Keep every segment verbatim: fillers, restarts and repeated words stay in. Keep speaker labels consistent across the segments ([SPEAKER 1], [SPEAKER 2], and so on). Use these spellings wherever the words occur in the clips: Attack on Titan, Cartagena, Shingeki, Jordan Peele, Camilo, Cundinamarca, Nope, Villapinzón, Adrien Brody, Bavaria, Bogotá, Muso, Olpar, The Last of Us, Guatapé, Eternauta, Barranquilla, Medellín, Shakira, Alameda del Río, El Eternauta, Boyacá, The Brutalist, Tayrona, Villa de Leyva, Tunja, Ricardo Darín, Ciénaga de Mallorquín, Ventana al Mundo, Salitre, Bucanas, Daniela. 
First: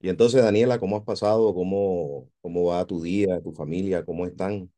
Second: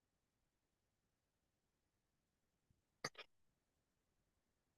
[SPEAKER 1] Y entonces, Daniela, ¿cómo has pasado? ¿Cómo, cómo va tu día, tu familia? ¿Cómo están?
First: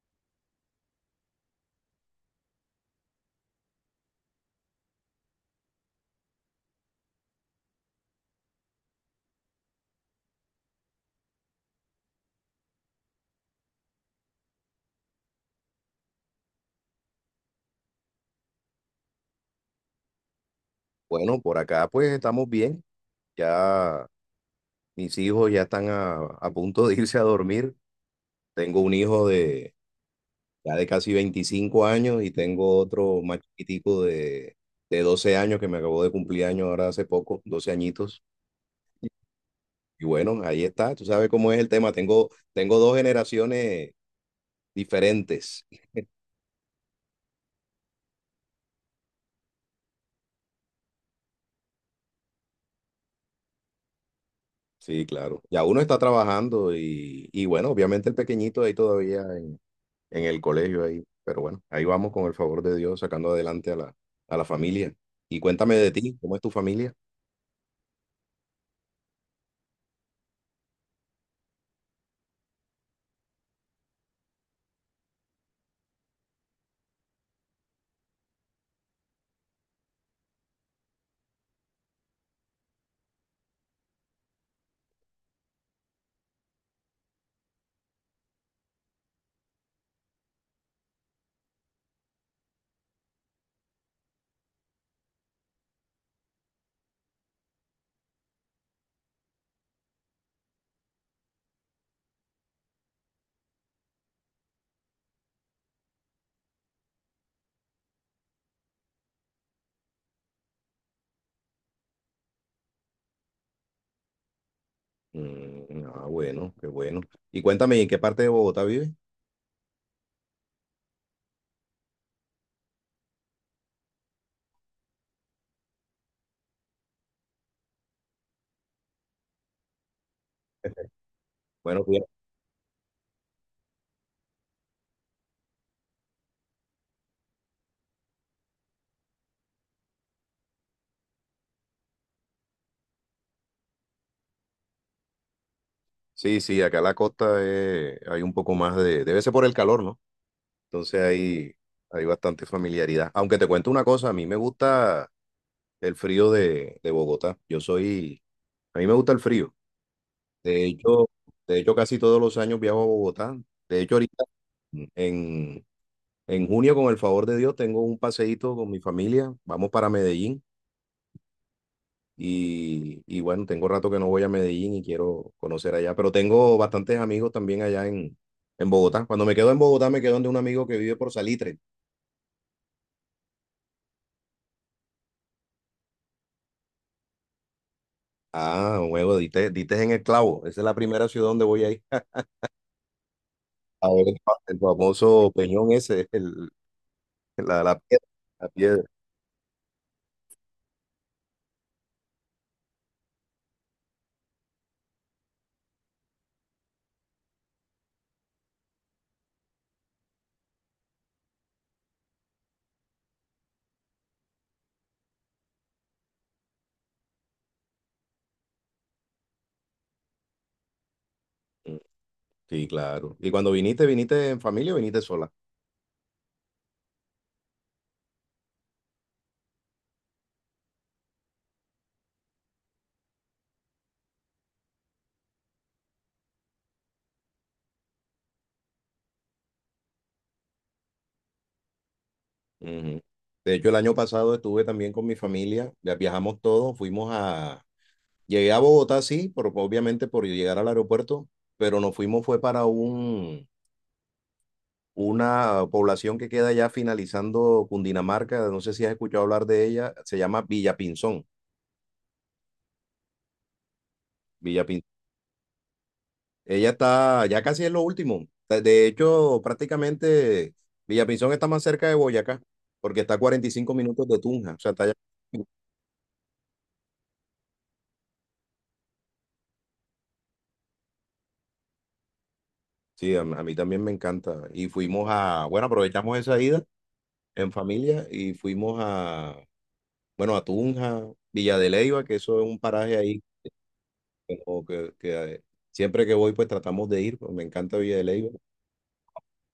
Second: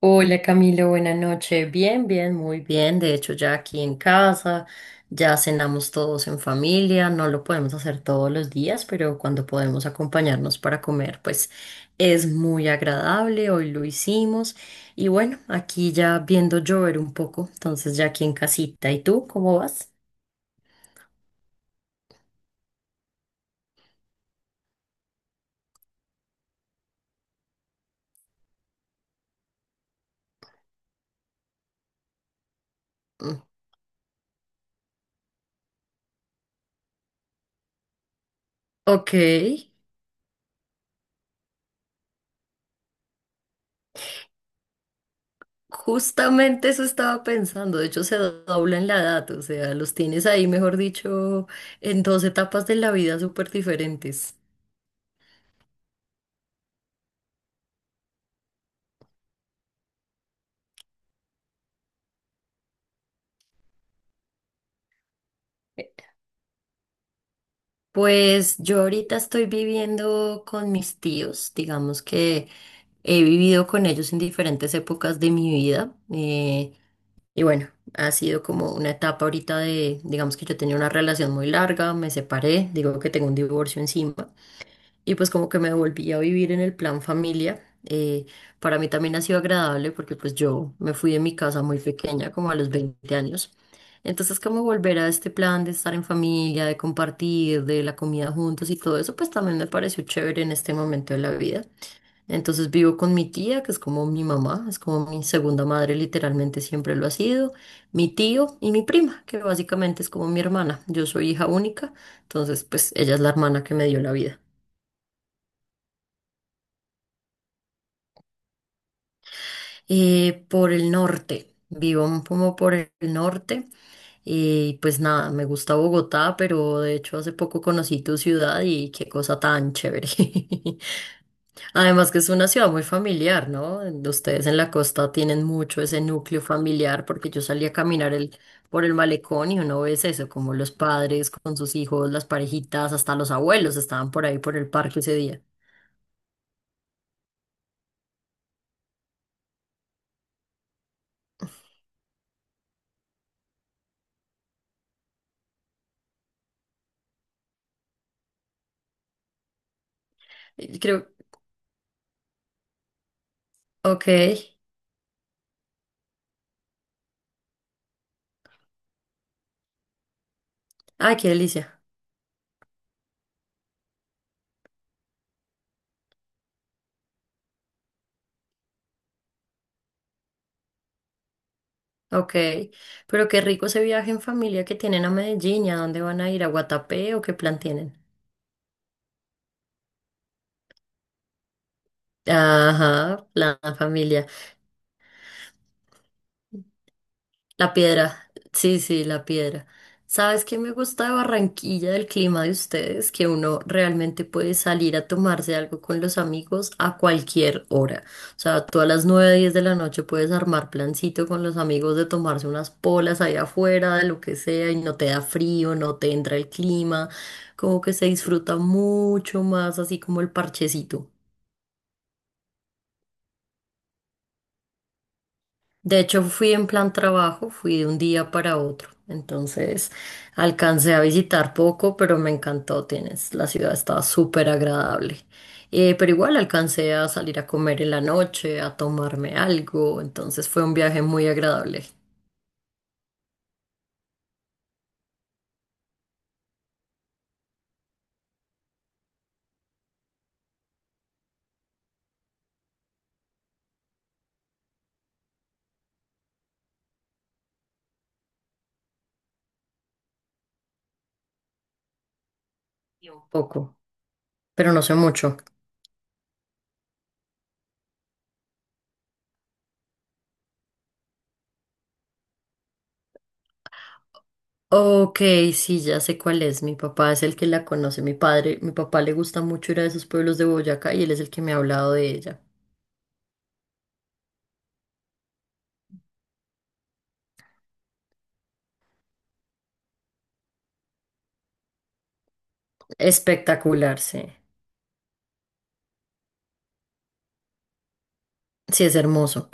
[SPEAKER 2] Hola Camilo, buenas noches. Bien, bien, muy bien. De hecho, ya aquí en casa, ya cenamos todos en familia. No lo podemos hacer todos los días, pero cuando podemos acompañarnos para comer, pues es muy agradable. Hoy lo hicimos. Y bueno, aquí ya viendo llover un poco, entonces ya aquí en casita. ¿Y tú cómo vas?
[SPEAKER 1] Bueno, por acá pues estamos bien. Ya mis hijos ya están a, a punto de irse a dormir. Tengo un hijo de ya de casi veinticinco años y tengo otro
[SPEAKER 2] Mm.
[SPEAKER 1] más chiquitico de, de doce años que me acabó de cumplir años ahora hace poco, doce añitos.
[SPEAKER 2] Ok.
[SPEAKER 1] Y bueno, ahí está. Tú sabes cómo es el tema. Tengo, tengo dos generaciones diferentes.
[SPEAKER 2] Justamente eso estaba pensando, de hecho se dobla en la edad, o sea, los tienes ahí, mejor dicho, en dos etapas de la vida súper diferentes.
[SPEAKER 1] Sí, claro. Ya uno está trabajando y, y bueno, obviamente el pequeñito ahí todavía en, en el colegio ahí, pero bueno, ahí vamos con el favor de Dios sacando adelante a la, a la familia. Y cuéntame de ti, ¿cómo es tu familia?
[SPEAKER 2] Pues yo ahorita estoy viviendo con mis tíos, digamos que he vivido con ellos en diferentes épocas de mi vida eh, y bueno, ha sido como una etapa ahorita de, digamos que yo tenía una relación muy larga, me separé, digo que tengo un divorcio encima. Y pues como que me volví a vivir en el plan familia. Eh, para mí también ha sido agradable porque pues yo me fui de mi casa muy pequeña, como a los veinte años. Entonces como volver a este plan de estar en familia, de compartir, de la comida juntos y todo eso, pues también me pareció chévere en este momento de la vida. Entonces vivo con mi tía, que es como mi mamá, es como mi segunda madre, literalmente siempre lo ha sido, mi tío y mi prima, que básicamente es como mi hermana. Yo soy hija única, entonces pues ella es la hermana que me dio la vida.
[SPEAKER 1] Mm, ah, bueno, qué bueno. Y cuéntame, ¿en qué parte de Bogotá vives?
[SPEAKER 2] Eh, por el norte, vivo un poco por el norte y pues nada, me gusta Bogotá, pero de hecho hace poco conocí tu ciudad y qué cosa tan chévere.
[SPEAKER 1] Bueno, fíjate-
[SPEAKER 2] Además que es una ciudad muy familiar, ¿no? Ustedes en la costa tienen mucho ese núcleo familiar porque yo salí a caminar el, por el malecón y uno ve eso, como los padres con sus hijos, las parejitas, hasta los abuelos estaban por ahí por el parque ese día.
[SPEAKER 1] sí, sí, acá en la costa eh, hay un poco más de, debe ser por el calor, ¿no? Entonces hay, hay bastante familiaridad. Aunque te cuento una cosa, a mí me gusta el frío de, de Bogotá. Yo soy, a mí me gusta el frío. De
[SPEAKER 2] Y
[SPEAKER 1] hecho,
[SPEAKER 2] creo.
[SPEAKER 1] de hecho, casi todos los años viajo a Bogotá. De hecho,
[SPEAKER 2] Ok.
[SPEAKER 1] ahorita mm, en, en junio, con el favor de Dios, tengo un paseíto con mi familia. Vamos para Medellín.
[SPEAKER 2] Ay, qué delicia.
[SPEAKER 1] Y, y bueno, tengo rato que no voy a Medellín y quiero conocer allá. Pero tengo bastantes amigos también allá en, en Bogotá. Cuando me quedo en Bogotá, me quedo donde un amigo que vive por Salitre.
[SPEAKER 2] Ok, pero qué rico ese viaje en familia que tienen a Medellín, ¿y ¿a dónde van a ir? ¿A Guatapé o qué plan tienen?
[SPEAKER 1] Ah, huevo, diste, diste en el clavo. Esa es la primera ciudad donde voy a ir.
[SPEAKER 2] Ajá, plan
[SPEAKER 1] A ver,
[SPEAKER 2] familia.
[SPEAKER 1] el, famoso peñón ese, el, la,
[SPEAKER 2] La
[SPEAKER 1] la piedra,
[SPEAKER 2] piedra,
[SPEAKER 1] la
[SPEAKER 2] sí,
[SPEAKER 1] piedra.
[SPEAKER 2] sí, la piedra. ¿Sabes qué me gusta de Barranquilla, del clima de ustedes? Que uno realmente puede salir a tomarse algo con los amigos a cualquier hora. O sea, tú a las nueve, diez de la noche puedes armar plancito con los amigos de tomarse unas polas ahí afuera, de lo que sea, y no te da frío, no te entra el clima. Como que se disfruta mucho más así como el parchecito.
[SPEAKER 1] Sí, claro. Y cuando viniste, ¿viniste en familia o viniste sola?
[SPEAKER 2] De hecho, fui en plan trabajo, fui de un día para otro. Entonces, alcancé a visitar poco, pero me encantó. Tienes, la ciudad estaba súper agradable. Eh, pero igual alcancé a salir a comer en la noche, a tomarme algo. Entonces, fue un viaje muy agradable.
[SPEAKER 1] Ujú. De hecho, el año pasado estuve también con mi familia, ya viajamos todos, fuimos a... Llegué a Bogotá, sí, por, obviamente por llegar al aeropuerto, pero nos fuimos fue para un, una población que queda ya finalizando Cundinamarca, no sé si has escuchado hablar de ella, se llama Villapinzón.
[SPEAKER 2] Y un poco, pero no
[SPEAKER 1] Villapinzón.
[SPEAKER 2] sé mucho.
[SPEAKER 1] Ella está, ya casi es lo último. De de hecho, prácticamente Villapinzón está más cerca de Boyacá, porque está a cuarenta y cinco minutos de Tunja, o sea, está allá.
[SPEAKER 2] Ok, sí, ya sé cuál es. Mi papá es el que la conoce, mi padre. Mi papá le gusta mucho ir a esos pueblos de Boyacá y él es el que me ha hablado de ella.
[SPEAKER 1] Sí, a, a mí también me encanta. Y fuimos a, bueno, aprovechamos esa ida en familia y fuimos a, bueno, a Tunja, Villa de Leyva, que eso es un paraje ahí,
[SPEAKER 2] Espectacular, sí.
[SPEAKER 1] como que, que, eh, siempre que voy pues tratamos de ir, pues me encanta Villa de Leyva.
[SPEAKER 2] Sí, es hermoso.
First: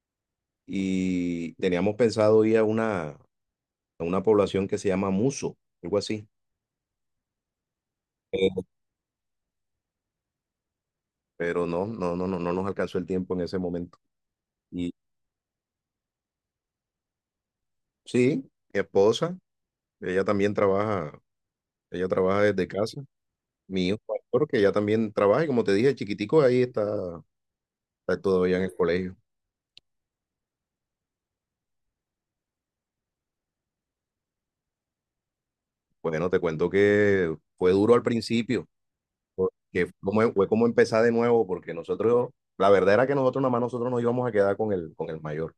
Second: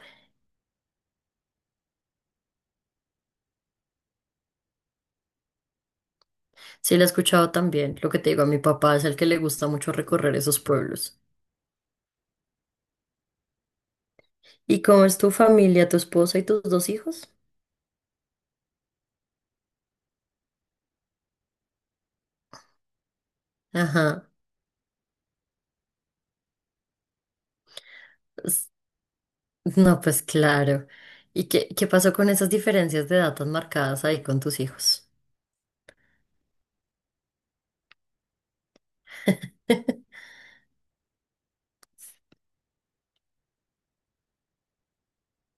[SPEAKER 1] Y teníamos pensado ir a una, a una población que se llama Muso, algo así.
[SPEAKER 2] Sí, la he escuchado también. Lo que te digo, a mi
[SPEAKER 1] Eh,
[SPEAKER 2] papá es el que le gusta mucho recorrer esos pueblos.
[SPEAKER 1] Pero no, no, no, no, no nos alcanzó el tiempo en ese momento.
[SPEAKER 2] ¿Y
[SPEAKER 1] Y
[SPEAKER 2] cómo es tu familia, tu esposa y tus dos hijos?
[SPEAKER 1] sí, mi esposa, ella también trabaja, ella trabaja desde casa. Mi hijo
[SPEAKER 2] Ajá.
[SPEAKER 1] mayor, que ya también trabaja, y como te dije, chiquitico, ahí está, está todavía en
[SPEAKER 2] s-
[SPEAKER 1] el colegio.
[SPEAKER 2] No, pues claro. ¿Y qué, qué pasó con esas diferencias de edad tan marcadas ahí con tus hijos?
[SPEAKER 1] Bueno, te cuento que fue duro al principio, porque fue como, fue como empezar de nuevo, porque nosotros, la verdad era que nosotros nada más nosotros nos íbamos a quedar con el, con el mayor,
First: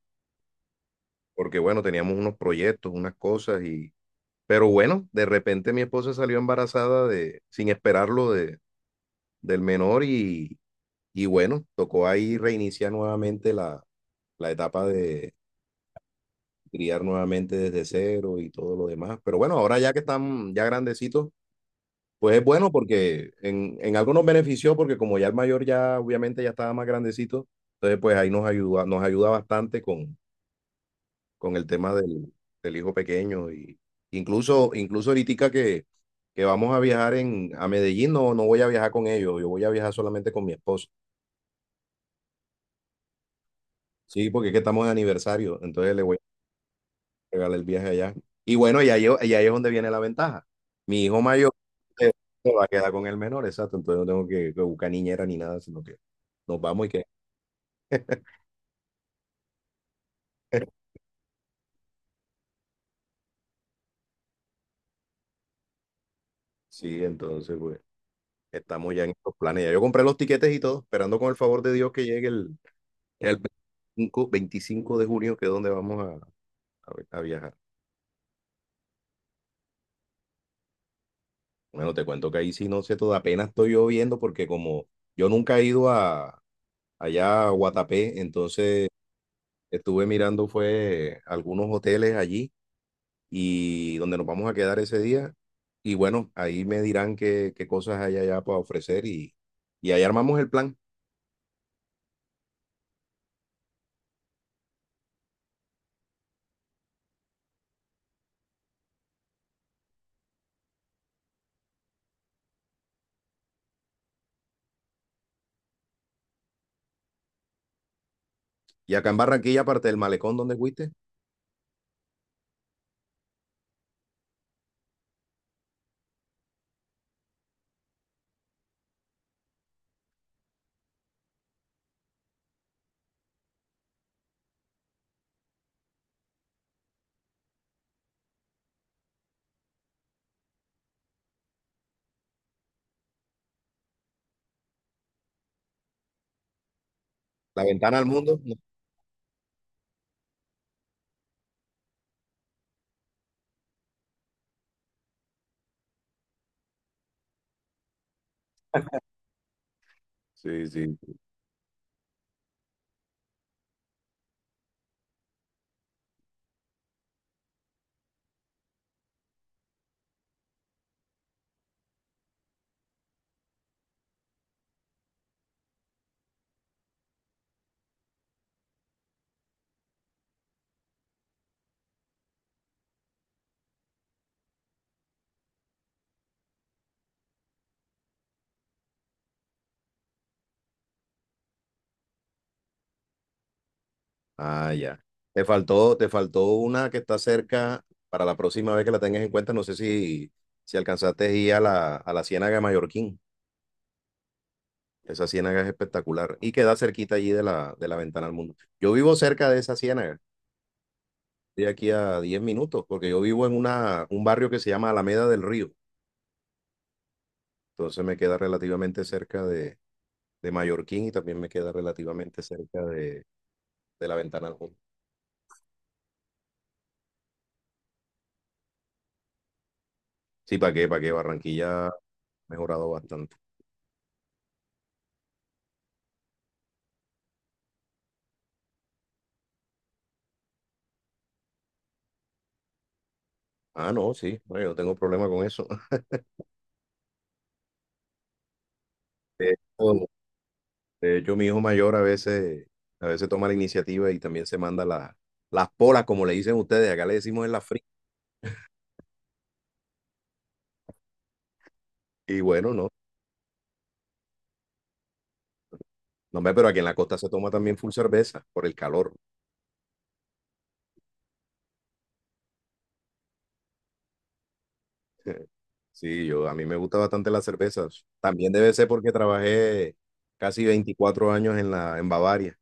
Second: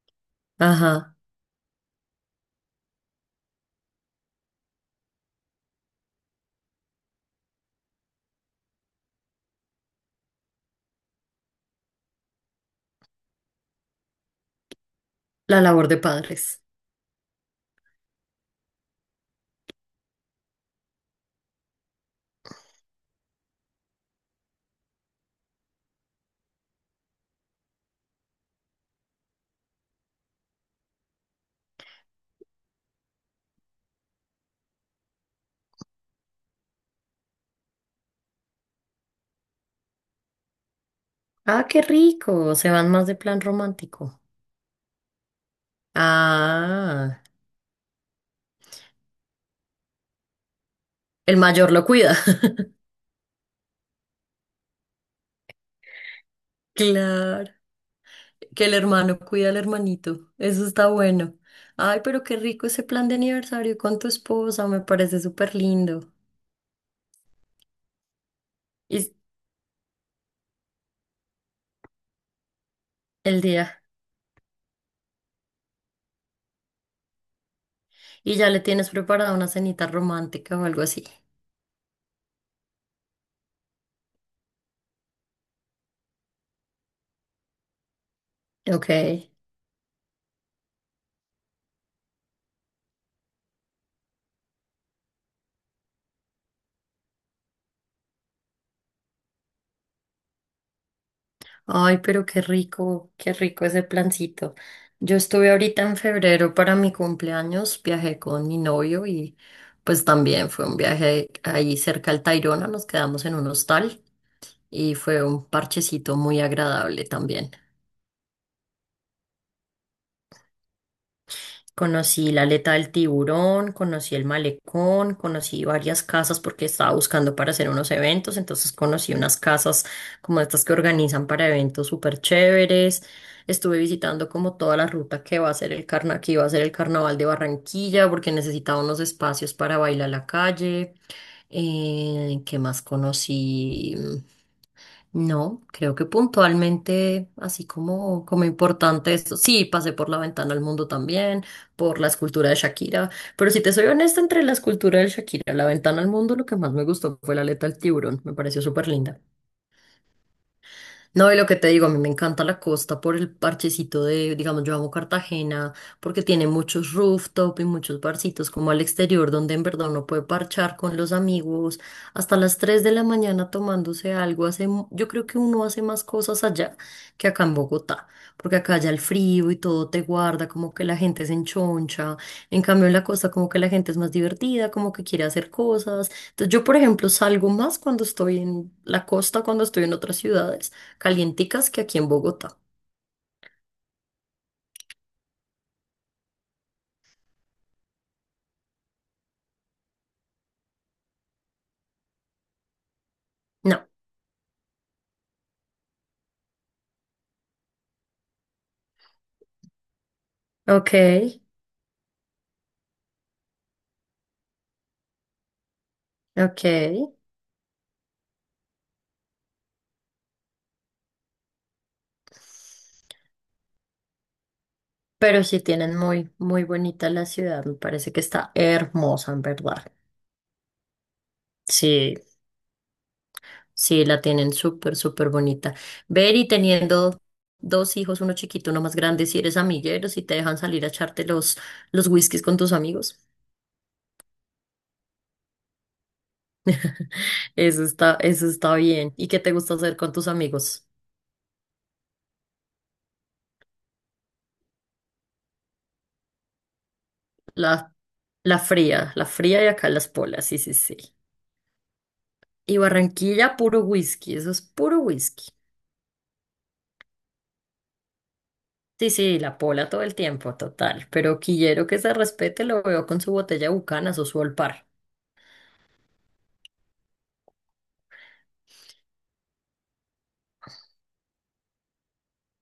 [SPEAKER 2] Ajá.
[SPEAKER 1] porque bueno, teníamos unos proyectos, unas cosas, y, pero bueno, de repente mi esposa salió embarazada de, sin esperarlo de, del menor y, y bueno, tocó ahí reiniciar nuevamente la, la etapa de
[SPEAKER 2] La labor de padres.
[SPEAKER 1] criar nuevamente desde cero y todo lo demás. Pero bueno, ahora ya que están ya grandecitos, pues es bueno porque en, en algo nos benefició porque como ya el mayor ya obviamente ya estaba más grandecito, entonces pues ahí nos ayuda, nos ayuda bastante con, con el tema del, del hijo pequeño y incluso, incluso ahorita que, que vamos a viajar en, a Medellín, no, no voy a viajar con ellos, yo voy a viajar solamente con mi esposo.
[SPEAKER 2] Ah, qué rico. Se van más de plan romántico.
[SPEAKER 1] Sí, porque es que estamos de aniversario, entonces le voy
[SPEAKER 2] Ah,
[SPEAKER 1] regalar el viaje allá. Y bueno, y ahí, y ahí es donde viene la ventaja. Mi hijo
[SPEAKER 2] el
[SPEAKER 1] mayor
[SPEAKER 2] mayor lo
[SPEAKER 1] eh,
[SPEAKER 2] cuida.
[SPEAKER 1] se va a quedar con el menor, exacto. Entonces no tengo que, que buscar niñera ni nada, sino que nos vamos y que.
[SPEAKER 2] Claro. Que el hermano cuida al hermanito. Eso está bueno. Ay, pero qué rico ese plan de aniversario con tu esposa. Me parece súper lindo.
[SPEAKER 1] Sí, entonces, pues, estamos
[SPEAKER 2] Y
[SPEAKER 1] ya en
[SPEAKER 2] s-
[SPEAKER 1] estos planes. Ya yo compré los tiquetes y todo, esperando con el favor de Dios que llegue el, el
[SPEAKER 2] el día.
[SPEAKER 1] veinticinco 25 de junio, que es donde vamos a, a vi- a viajar.
[SPEAKER 2] Y ya le tienes preparada una cenita romántica o algo así.
[SPEAKER 1] Bueno, te cuento que ahí sí no sé todo, apenas estoy yo viendo, porque como yo nunca he ido a, allá a Guatapé, entonces
[SPEAKER 2] Ok.
[SPEAKER 1] estuve mirando, fue algunos hoteles allí y donde nos vamos a quedar ese día. Y bueno, ahí me dirán qué, qué cosas hay allá para ofrecer y, y ahí armamos el plan.
[SPEAKER 2] Ay, pero qué rico, qué rico ese plancito. Yo estuve ahorita en febrero para mi cumpleaños, viajé con mi novio y pues también fue un viaje ahí cerca al Tayrona, nos quedamos en un hostal y fue un parchecito muy agradable también.
[SPEAKER 1] Y acá en Barranquilla, aparte del malecón donde fuiste,
[SPEAKER 2] Conocí la aleta del tiburón, conocí el malecón, conocí varias casas porque estaba buscando para hacer unos eventos, entonces conocí unas casas como estas que organizan para eventos súper chéveres. Estuve visitando como toda la ruta que va a ser el carna, que iba a ser el carnaval de Barranquilla porque necesitaba unos espacios para bailar la calle. Eh, ¿qué más conocí? No, creo que puntualmente,
[SPEAKER 1] la
[SPEAKER 2] así
[SPEAKER 1] ventana al
[SPEAKER 2] como,
[SPEAKER 1] mundo.
[SPEAKER 2] como
[SPEAKER 1] No.
[SPEAKER 2] importante esto. Sí, pasé por la ventana al mundo también, por la escultura de Shakira, pero si te soy honesta, entre la escultura de Shakira y la ventana al mundo, lo que más me gustó fue la aleta del tiburón, me pareció súper linda.
[SPEAKER 1] Sí, sí.
[SPEAKER 2] No, y lo que te digo, a mí me encanta la costa por el parchecito de, digamos, yo amo Cartagena porque tiene muchos rooftop y muchos barcitos como al exterior donde en verdad uno puede parchar con los amigos hasta las tres de la mañana tomándose algo. Hace, mu- yo creo que uno hace más cosas allá que acá en Bogotá, porque acá ya el frío y todo te guarda, como que la gente se enchoncha. En cambio, en la costa como que la gente es más divertida, como que quiere hacer cosas. Entonces, yo, por ejemplo, salgo más cuando estoy en la costa, cuando estoy en otras ciudades calienticas que aquí en Bogotá.
[SPEAKER 1] Ah, ya. Te faltó, te faltó una que está cerca para la próxima vez que la tengas en cuenta. No sé si, si alcanzaste a ir a la, a la Ciénaga de Mallorquín.
[SPEAKER 2] No.
[SPEAKER 1] Esa ciénaga es espectacular y queda cerquita allí de la, de la ventana al mundo. Yo vivo cerca de esa ciénaga.
[SPEAKER 2] Ok,
[SPEAKER 1] De aquí a diez minutos, porque yo vivo en una, un barrio que se llama Alameda del Río.
[SPEAKER 2] ok.
[SPEAKER 1] Entonces me queda relativamente cerca de, de Mallorquín y también me queda relativamente cerca de, de la Ventana al Mundo.
[SPEAKER 2] Pero sí tienen muy, muy bonita la ciudad. Me parece que está hermosa, en verdad.
[SPEAKER 1] Sí, ¿para qué? ¿Para qué? Barranquilla ha
[SPEAKER 2] Sí,
[SPEAKER 1] mejorado bastante.
[SPEAKER 2] sí, la tienen súper, súper bonita. Ver y teniendo dos hijos, uno chiquito, uno más grande, si eres amiguero, si te dejan salir a echarte los, los whiskies con tus amigos.
[SPEAKER 1] Ah, no, sí, bueno, yo no tengo problema con eso.
[SPEAKER 2] Eso está, eso está bien. ¿Y qué
[SPEAKER 1] De
[SPEAKER 2] te gusta hacer
[SPEAKER 1] hecho,
[SPEAKER 2] con tus amigos?
[SPEAKER 1] de hecho, mi hijo mayor a veces, a veces toma la iniciativa y también se manda la- las polas, como le dicen ustedes, acá le decimos en la fría.
[SPEAKER 2] La, la fría, la fría y acá las polas, sí, sí, sí.
[SPEAKER 1] Y bueno,
[SPEAKER 2] Y
[SPEAKER 1] no,
[SPEAKER 2] Barranquilla, puro whisky, eso es puro whisky.
[SPEAKER 1] no, hombre, pero aquí en la costa se toma también full cerveza por el
[SPEAKER 2] Sí,
[SPEAKER 1] calor.
[SPEAKER 2] sí, la pola todo el tiempo, total. Pero quillero que se respete, lo veo con su botella de Bucanas o su Olpar.
[SPEAKER 1] Sí, yo, a mí me gusta bastante las cervezas. También debe ser porque trabajé casi veinticuatro años en la, en Bavaria.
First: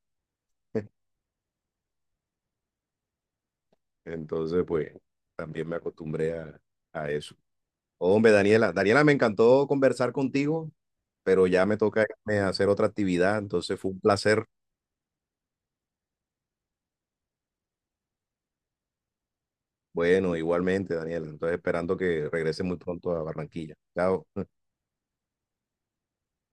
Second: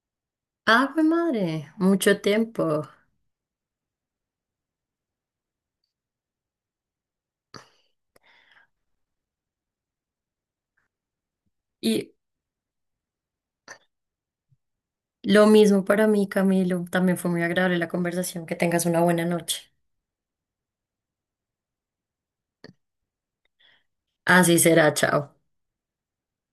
[SPEAKER 2] Ah, pues madre, mucho tiempo.
[SPEAKER 1] Entonces, pues, también me acostumbré a, a eso. Hombre, Daniela, Daniela, me encantó conversar contigo, pero ya me toca
[SPEAKER 2] Y
[SPEAKER 1] irme a hacer otra actividad. Entonces, fue un placer.
[SPEAKER 2] lo mismo para mí, Camilo. También fue muy agradable la conversación. Que tengas una buena noche.
[SPEAKER 1] Bueno, igualmente, Daniela. Entonces, esperando que regrese muy pronto a Barranquilla. Chao.
[SPEAKER 2] Así será, chao.